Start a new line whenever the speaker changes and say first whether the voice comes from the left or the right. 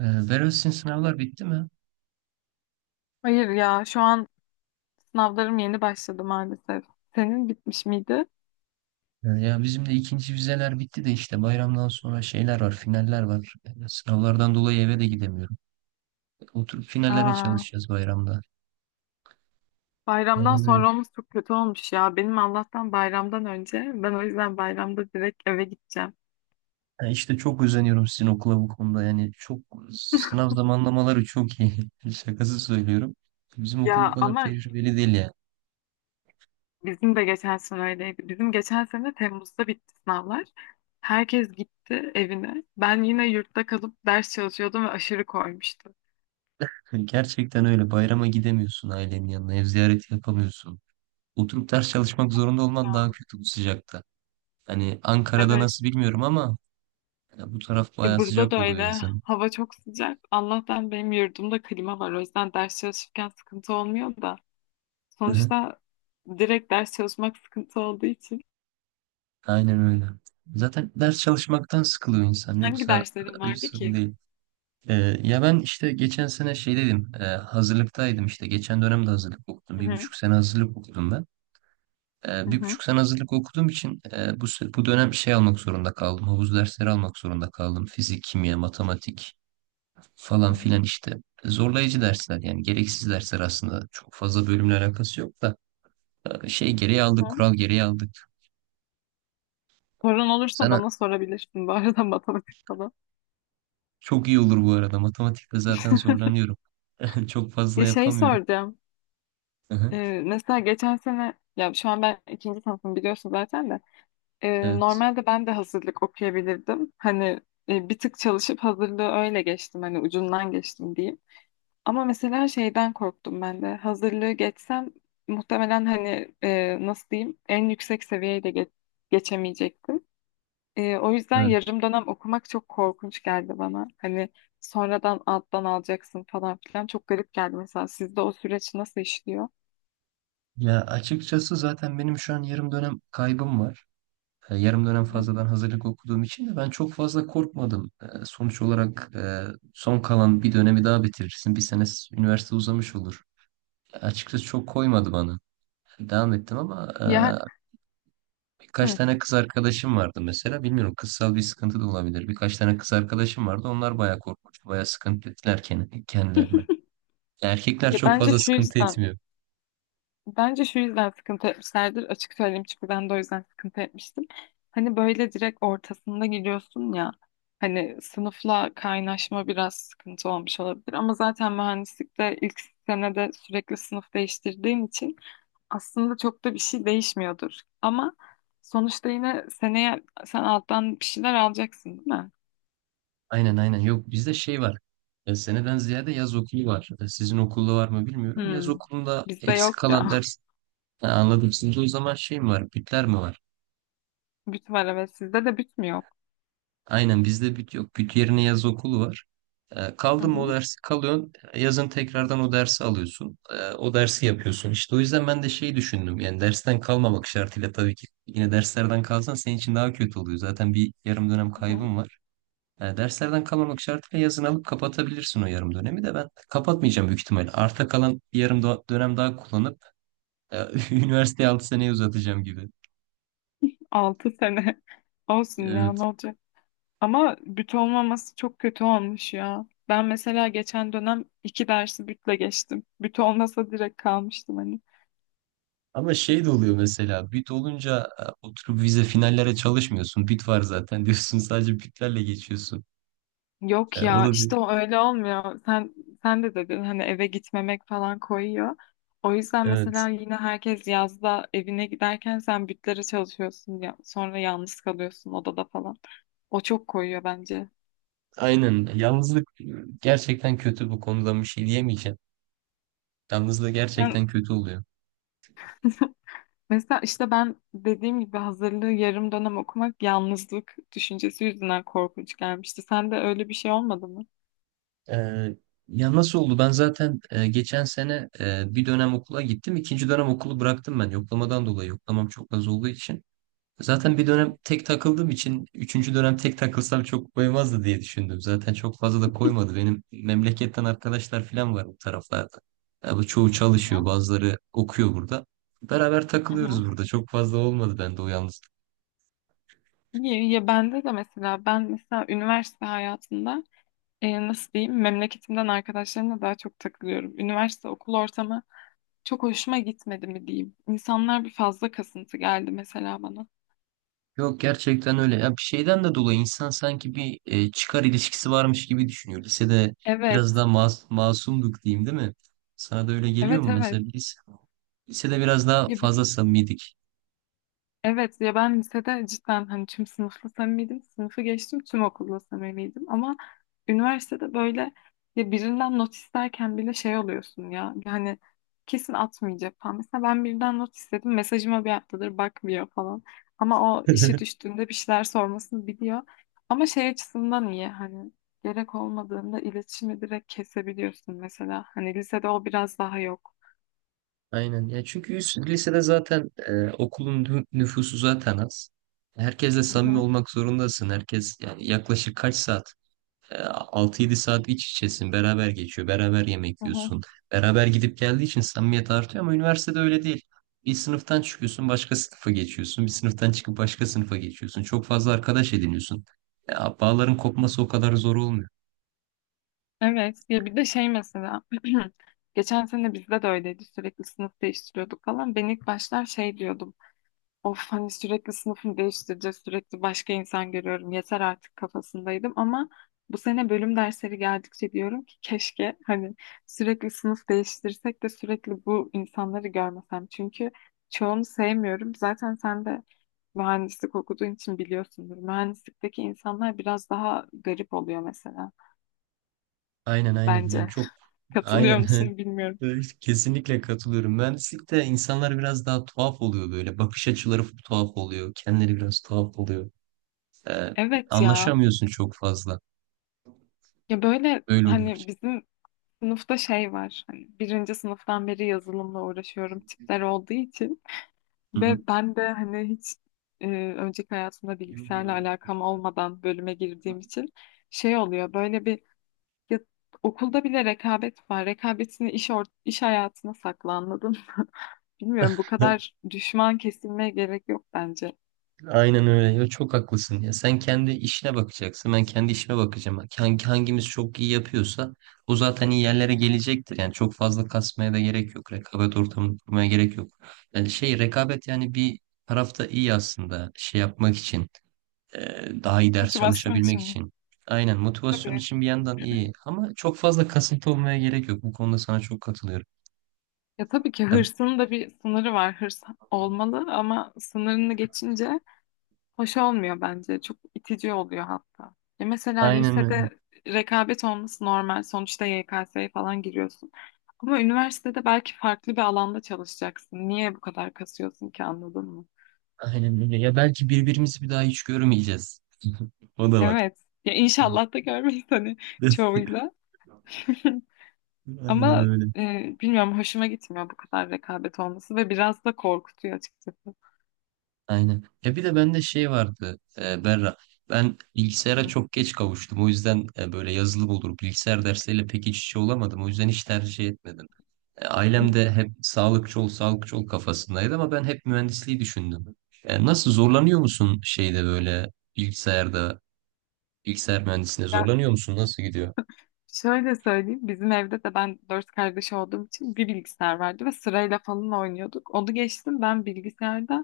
right: Berat sizin sınavlar bitti mi?
left: Hayır ya şu an sınavlarım yeni başladı maalesef. Senin bitmiş miydi?
right: Ya bizim de ikinci vizeler bitti de işte bayramdan sonra şeyler var, finaller var. Sınavlardan dolayı eve de gidemiyorum. Oturup finallere
left: Aa,
right: çalışacağız bayramda.
left: bayramdan
right: Aynen öyle.
left: sonra olması çok kötü olmuş ya. Benim Allah'tan bayramdan önce. Ben o yüzden bayramda direkt eve gideceğim.
right: Ya işte çok özeniyorum sizin okula bu konuda. Yani çok sınav zamanlamaları çok iyi. Şakası söylüyorum. Bizim okul
left: Ya
right: bu kadar
left: ama
right: tecrübeli değil ya.
left: bizim de geçen sene öyleydi. Bizim geçen sene Temmuz'da bitti sınavlar. Herkes gitti evine. Ben yine yurtta kalıp ders çalışıyordum ve aşırı koymuştu.
right: Gerçekten öyle. Bayrama gidemiyorsun ailenin yanına. Ev ziyareti yapamıyorsun. Oturup ders çalışmak zorunda olman daha
left: Ya,
right: kötü bu sıcakta. Hani Ankara'da
left: evet.
right: nasıl bilmiyorum ama, ya bu taraf
left: Ya
right: bayağı
left: burada
right: sıcak
left: da
right: oluyor
left: öyle.
right: yazın.
left: Hava çok sıcak. Allah'tan benim yurdumda klima var. O yüzden ders çalışırken sıkıntı olmuyor da.
right: Hı hı.
left: Sonuçta direkt ders çalışmak sıkıntı olduğu için.
right: Aynen öyle. Zaten ders çalışmaktan sıkılıyor insan.
left: Hangi
right: Yoksa
left: derslerin
right: hiç
left: vardı
right: sıkıntı
left: ki?
right: değil. Ee, Ya ben işte geçen sene şey dedim. Hazırlıktaydım işte. Geçen dönemde hazırlık okudum.
left: Hı
right: Bir
left: hı,
right: buçuk sene hazırlık okudum ben.
left: hı
right: Bir
left: hı,
right: buçuk sene hazırlık okuduğum için bu dönem şey almak zorunda kaldım. Havuz dersleri almak zorunda kaldım. Fizik, kimya, matematik falan
left: hı
right: filan
left: hı.
right: işte. Zorlayıcı dersler yani gereksiz dersler aslında. Çok fazla bölümle alakası yok da, şey gereği aldık,
left: Hı.
right: kural gereği aldık.
left: Sorun olursa
right: Sen
left: bana sorabilirsin bu arada matematik falan.
right: Çok iyi olur bu arada. Matematikte zaten zorlanıyorum. Çok fazla
left: Ya şey
right: yapamıyorum.
left: soracağım.
right: Hı hı.
left: Mesela geçen sene ya şu an ben ikinci sınıfım biliyorsun zaten de.
right: Evet.
left: Normalde ben de hazırlık okuyabilirdim. Hani bir tık çalışıp hazırlığı öyle geçtim. Hani ucundan geçtim diyeyim. Ama mesela şeyden korktum ben de. Hazırlığı geçsem muhtemelen hani nasıl diyeyim en yüksek seviyeye de geçemeyecektim. O yüzden
right: Evet.
left: yarım dönem okumak çok korkunç geldi bana. Hani sonradan alttan alacaksın falan filan çok garip geldi mesela. Sizde o süreç nasıl işliyor?
right: Ya açıkçası zaten benim şu an yarım dönem kaybım var. Yarım
left: Hı
right: dönem
left: hı.
right: fazladan hazırlık okuduğum için de ben çok fazla korkmadım. Sonuç olarak, son kalan bir dönemi daha bitirirsin. Bir sene üniversite uzamış olur. Açıkçası çok koymadı bana. Devam ettim ama,
left: Ya,
right: birkaç
left: hı,
right: tane kız arkadaşım vardı mesela. Bilmiyorum kızsal bir sıkıntı da olabilir. Birkaç tane kız arkadaşım vardı. Onlar bayağı korkmuştu. Bayağı sıkıntı ettiler kendilerine. Erkekler
left: ya
right: çok
left: bence
right: fazla
left: şu
right: sıkıntı
left: yüzden
right: etmiyor.
left: Bence şu yüzden sıkıntı etmişlerdir. Açık söyleyeyim çünkü ben de o yüzden sıkıntı etmiştim. Hani böyle direkt ortasında gidiyorsun ya. Hani sınıfla kaynaşma biraz sıkıntı olmuş olabilir. Ama zaten mühendislikte ilk senede sürekli sınıf değiştirdiğim için aslında çok da bir şey değişmiyordur. Ama sonuçta yine seneye sen alttan bir şeyler alacaksın değil mi?
right: Aynen aynen. Yok bizde şey var. Seneden ziyade yaz okulu var. Sizin okulda var mı bilmiyorum. Yaz
left: Hmm.
right: okulunda
left: Bizde
right: eksik
left: yok
right: kalan
left: ya.
right: ders. Ha, anladım. Sizde o zaman şey mi var? Bütler mi var?
left: Büt var evet. Sizde de büt mü yok?
right: Aynen bizde büt yok. Büt yerine yaz okulu var. E,
left: Hı
right: kaldı mı o
left: hı.
right: dersi kalıyorsun. Yazın tekrardan o dersi alıyorsun. O dersi yapıyorsun. İşte o yüzden ben de şey düşündüm. Yani dersten kalmamak şartıyla tabii ki. Yine derslerden kalsan senin için daha kötü oluyor. Zaten bir yarım dönem
left: Hı hı.
right: kaybın var. Derslerden kalmamak şartıyla yazın alıp kapatabilirsin o yarım dönemi. De ben kapatmayacağım büyük ihtimal. Arta kalan bir yarım dönem daha kullanıp, e, üniversiteyi 6 seneye uzatacağım gibi.
left: 6 sene. Olsun ya
right: Evet.
left: ne olacak? Ama büt olmaması çok kötü olmuş ya. Ben mesela geçen dönem iki dersi bütle geçtim. Büt olmasa direkt kalmıştım hani.
right: Ama şey de oluyor mesela bit olunca, oturup vize finallere çalışmıyorsun. Bit var zaten diyorsun, sadece bitlerle geçiyorsun.
left: Yok
right: O
left: ya
right: da bir.
left: işte o öyle olmuyor. Sen de dedin hani eve gitmemek falan koyuyor. O yüzden
right: Evet.
left: mesela yine herkes yazda evine giderken sen bütlere çalışıyorsun ya sonra yalnız kalıyorsun odada falan. O çok koyuyor bence.
right: Aynen. Yalnızlık, gerçekten kötü bu konuda bir şey diyemeyeceğim. Yalnızlık
left: Sen
right: gerçekten kötü oluyor.
left: Mesela işte ben dediğim gibi hazırlığı yarım dönem okumak yalnızlık düşüncesi yüzünden korkunç gelmişti. Sen de öyle bir şey olmadı mı?
right: Ee, Ya nasıl oldu? Ben zaten, geçen sene, bir dönem okula gittim. İkinci dönem okulu bıraktım ben yoklamadan dolayı. Yoklamam çok az olduğu için. Zaten bir dönem tek takıldığım için üçüncü dönem tek takılsam çok koymazdı diye düşündüm. Zaten çok fazla da koymadı. Benim memleketten arkadaşlar falan var bu taraflarda. Ya bu çoğu
left: Hı
right: çalışıyor,
left: hı.
right: bazıları okuyor burada. Beraber
left: Hı hı.
right: takılıyoruz burada. Çok fazla olmadı bende o yalnızlık.
left: Ya, bende de mesela ben mesela üniversite hayatında nasıl diyeyim memleketimden arkadaşlarımla daha çok takılıyorum. Üniversite okul ortamı çok hoşuma gitmedi mi diyeyim. İnsanlar bir fazla kasıntı geldi mesela bana.
right: Yok gerçekten öyle. Ya bir şeyden de dolayı insan sanki bir, çıkar ilişkisi varmış gibi düşünüyor. Lisede
left: Evet,
right: biraz daha masumduk diyeyim değil mi? Sana da öyle geliyor
left: evet,
right: mu
left: evet.
right: mesela biz? Lisede biraz daha
left: Ya bir
right: fazla
left: de
right: samimiydik.
left: Evet ya ben lisede cidden hani tüm sınıfla samimiydim. Sınıfı geçtim tüm okulla samimiydim. Ama üniversitede böyle ya birinden not isterken bile şey oluyorsun ya. Yani kesin atmayacak falan. Mesela ben birinden not istedim. Mesajıma bir haftadır bakmıyor falan. Ama o işi düştüğünde bir şeyler sormasını biliyor. Ama şey açısından iyi hani gerek olmadığında iletişimi direkt kesebiliyorsun mesela. Hani lisede o biraz daha yok.
right: Aynen. Ya çünkü lisede zaten, okulun nüfusu zaten az. Herkesle
left: Hı
right: samimi
left: hı.
right: olmak zorundasın. Herkes yani yaklaşık kaç saat? 6-7 saat iç içesin, beraber geçiyor, beraber yemek
left: Hı hı.
right: yiyorsun. Beraber gidip geldiği için samimiyet artıyor ama üniversitede öyle değil. Bir sınıftan çıkıyorsun, başka sınıfa geçiyorsun. Bir sınıftan çıkıp başka sınıfa geçiyorsun. Çok fazla arkadaş ediniyorsun. Ya, bağların kopması o kadar zor olmuyor.
left: Evet ya bir de şey mesela geçen sene bizde de öyleydi sürekli sınıf değiştiriyorduk falan ben ilk başlar şey diyordum of hani sürekli sınıfını değiştireceğiz sürekli başka insan görüyorum yeter artık kafasındaydım ama bu sene bölüm dersleri geldikçe diyorum ki keşke hani sürekli sınıf değiştirsek de sürekli bu insanları görmesem çünkü çoğunu sevmiyorum zaten sen de mühendislik okuduğun için biliyorsundur mühendislikteki insanlar biraz daha garip oluyor mesela
right: Aynen aynen yani
left: bence.
right: çok
left: Katılıyor
right: aynen.
left: musun bilmiyorum.
right: Evet, kesinlikle katılıyorum. Mühendislikte insanlar biraz daha tuhaf oluyor böyle. Bakış açıları tuhaf oluyor. Kendileri biraz tuhaf oluyor. Ee,
left: Evet ya.
right: Anlaşamıyorsun çok fazla.
left: Ya böyle
right: Öyle oluyor.
left: hani bizim sınıfta şey var. Hani birinci sınıftan beri yazılımla uğraşıyorum
right: Hı
left: tipler olduğu için.
right: hı.
left: Ve ben de hani hiç e, önceki hayatımda bilgisayarla alakam olmadan bölüme girdiğim için şey oluyor. Böyle bir ya, okulda bile rekabet var. Rekabetini iş hayatına sakla anladın mı? Bilmiyorum bu
right: Evet,
left: kadar düşman kesilmeye gerek yok bence.
right: aynen öyle. Ya çok haklısın ya. Sen kendi işine bakacaksın. Ben kendi işime bakacağım. Hangimiz çok iyi yapıyorsa o zaten iyi yerlere gelecektir. Yani çok fazla kasmaya da gerek yok. Rekabet ortamını kurmaya gerek yok. Yani şey rekabet yani bir tarafta iyi aslında şey yapmak için. Daha iyi ders
left: Motivasyon için
right: çalışabilmek
left: mi?
right: için. Aynen motivasyon
left: Tabii.
right: için bir yandan iyi. Ama çok fazla kasıntı olmaya gerek yok. Bu konuda sana çok katılıyorum.
left: Ya tabii ki
right: Ya,
left: hırsın da bir sınırı var. Hırs olmalı ama sınırını geçince hoş olmuyor bence. Çok itici oluyor hatta. Ya mesela
right: aynen öyle.
left: lisede rekabet olması normal. Sonuçta YKS'ye falan giriyorsun. Ama üniversitede belki farklı bir alanda çalışacaksın. Niye bu kadar kasıyorsun ki anladın mı?
right: Aynen öyle. Ya belki birbirimizi bir daha hiç görmeyeceğiz. O da var.
left: Evet. Ya inşallah da görmeyiz hani çoğuyla.
right: Aynen
left: Ama
right: öyle.
left: bilmiyorum hoşuma gitmiyor bu kadar rekabet olması ve biraz da korkutuyor açıkçası.
right: Aynen. Ya bir de bende şey vardı, Berra. Ben bilgisayara
left: Hı.
right: çok geç kavuştum. O yüzden, böyle yazılım olur. Bilgisayar dersleriyle pek iç içe olamadım. O yüzden hiç tercih etmedim. Ailem de hep sağlıkçı ol, sağlıkçı ol kafasındaydı ama ben hep mühendisliği düşündüm. Nasıl zorlanıyor musun şeyde böyle bilgisayarda, bilgisayar mühendisliğinde
left: Ya
right: zorlanıyor musun? Nasıl gidiyor?
left: Şöyle söyleyeyim, bizim evde de ben dört kardeş olduğum için bir bilgisayar vardı ve sırayla falan oynuyorduk. Onu geçtim ben bilgisayarda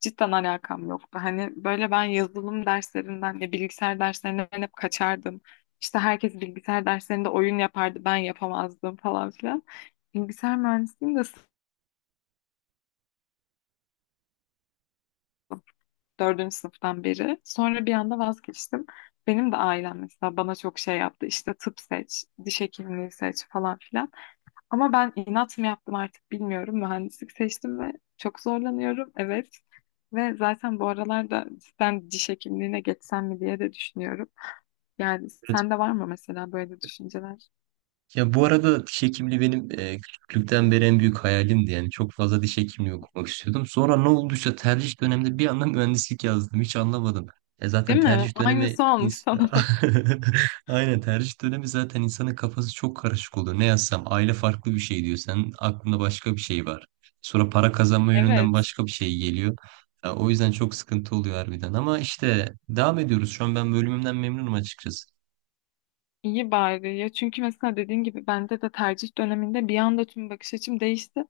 left: cidden alakam yoktu. Hani böyle ben yazılım derslerinden ya bilgisayar derslerinden hep kaçardım. İşte herkes bilgisayar derslerinde oyun yapardı, ben yapamazdım falan filan. Bilgisayar mühendisliğini de dördüncü sınıftan beri. Sonra bir anda vazgeçtim. Benim de ailem mesela bana çok şey yaptı. İşte tıp seç, diş hekimliği seç falan filan. Ama ben inat mı yaptım artık bilmiyorum. Mühendislik seçtim ve çok zorlanıyorum. Evet. Ve zaten bu aralarda cidden diş hekimliğine geçsem mi diye de düşünüyorum. Yani sende var mı mesela böyle düşünceler?
right: Ya bu arada diş hekimliği benim, küçüklükten beri en büyük hayalimdi. Yani çok fazla diş hekimliği okumak istiyordum. Sonra ne olduysa tercih döneminde bir anda mühendislik yazdım. Hiç anlamadım.
left: Değil
right: Zaten
left: mi?
right: tercih dönemi
left: Aynısı olmuş sana da.
right: Aynen tercih dönemi zaten insanın kafası çok karışık oluyor. Ne yazsam aile farklı bir şey diyor. Senin aklında başka bir şey var. Sonra para kazanma yönünden
left: Evet.
right: başka bir şey geliyor. Ya o yüzden çok sıkıntı oluyor harbiden. Ama işte devam ediyoruz. Şu an ben bölümümden memnunum açıkçası.
left: İyi bari ya çünkü mesela dediğin gibi bende de tercih döneminde bir anda tüm bakış açım değişti.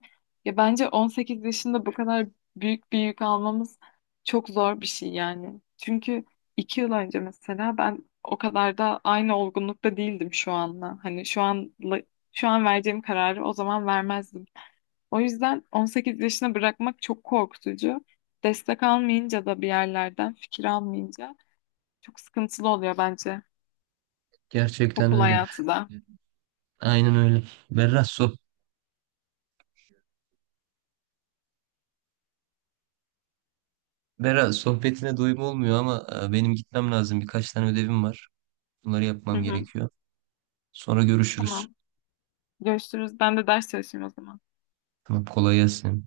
left: Ya bence 18 yaşında bu kadar büyük bir yük almamız çok zor bir şey yani. Çünkü 2 yıl önce mesela ben o kadar da aynı olgunlukta değildim şu anla. Hani şu an vereceğim kararı o zaman vermezdim. O yüzden 18 yaşına bırakmak çok korkutucu. Destek almayınca da bir yerlerden fikir almayınca çok sıkıntılı oluyor bence
right: Gerçekten
left: okul
right: öyle.
left: hayatı da.
right: Aynen öyle. Berra, Berra sohbetine doyum olmuyor ama, benim gitmem lazım. Birkaç tane ödevim var. Bunları
left: Hı
right: yapmam
left: hı,
right: gerekiyor. Sonra görüşürüz.
left: tamam. Görüşürüz. Ben de ders çalışayım o zaman.
right: Tamam, kolay gelsin.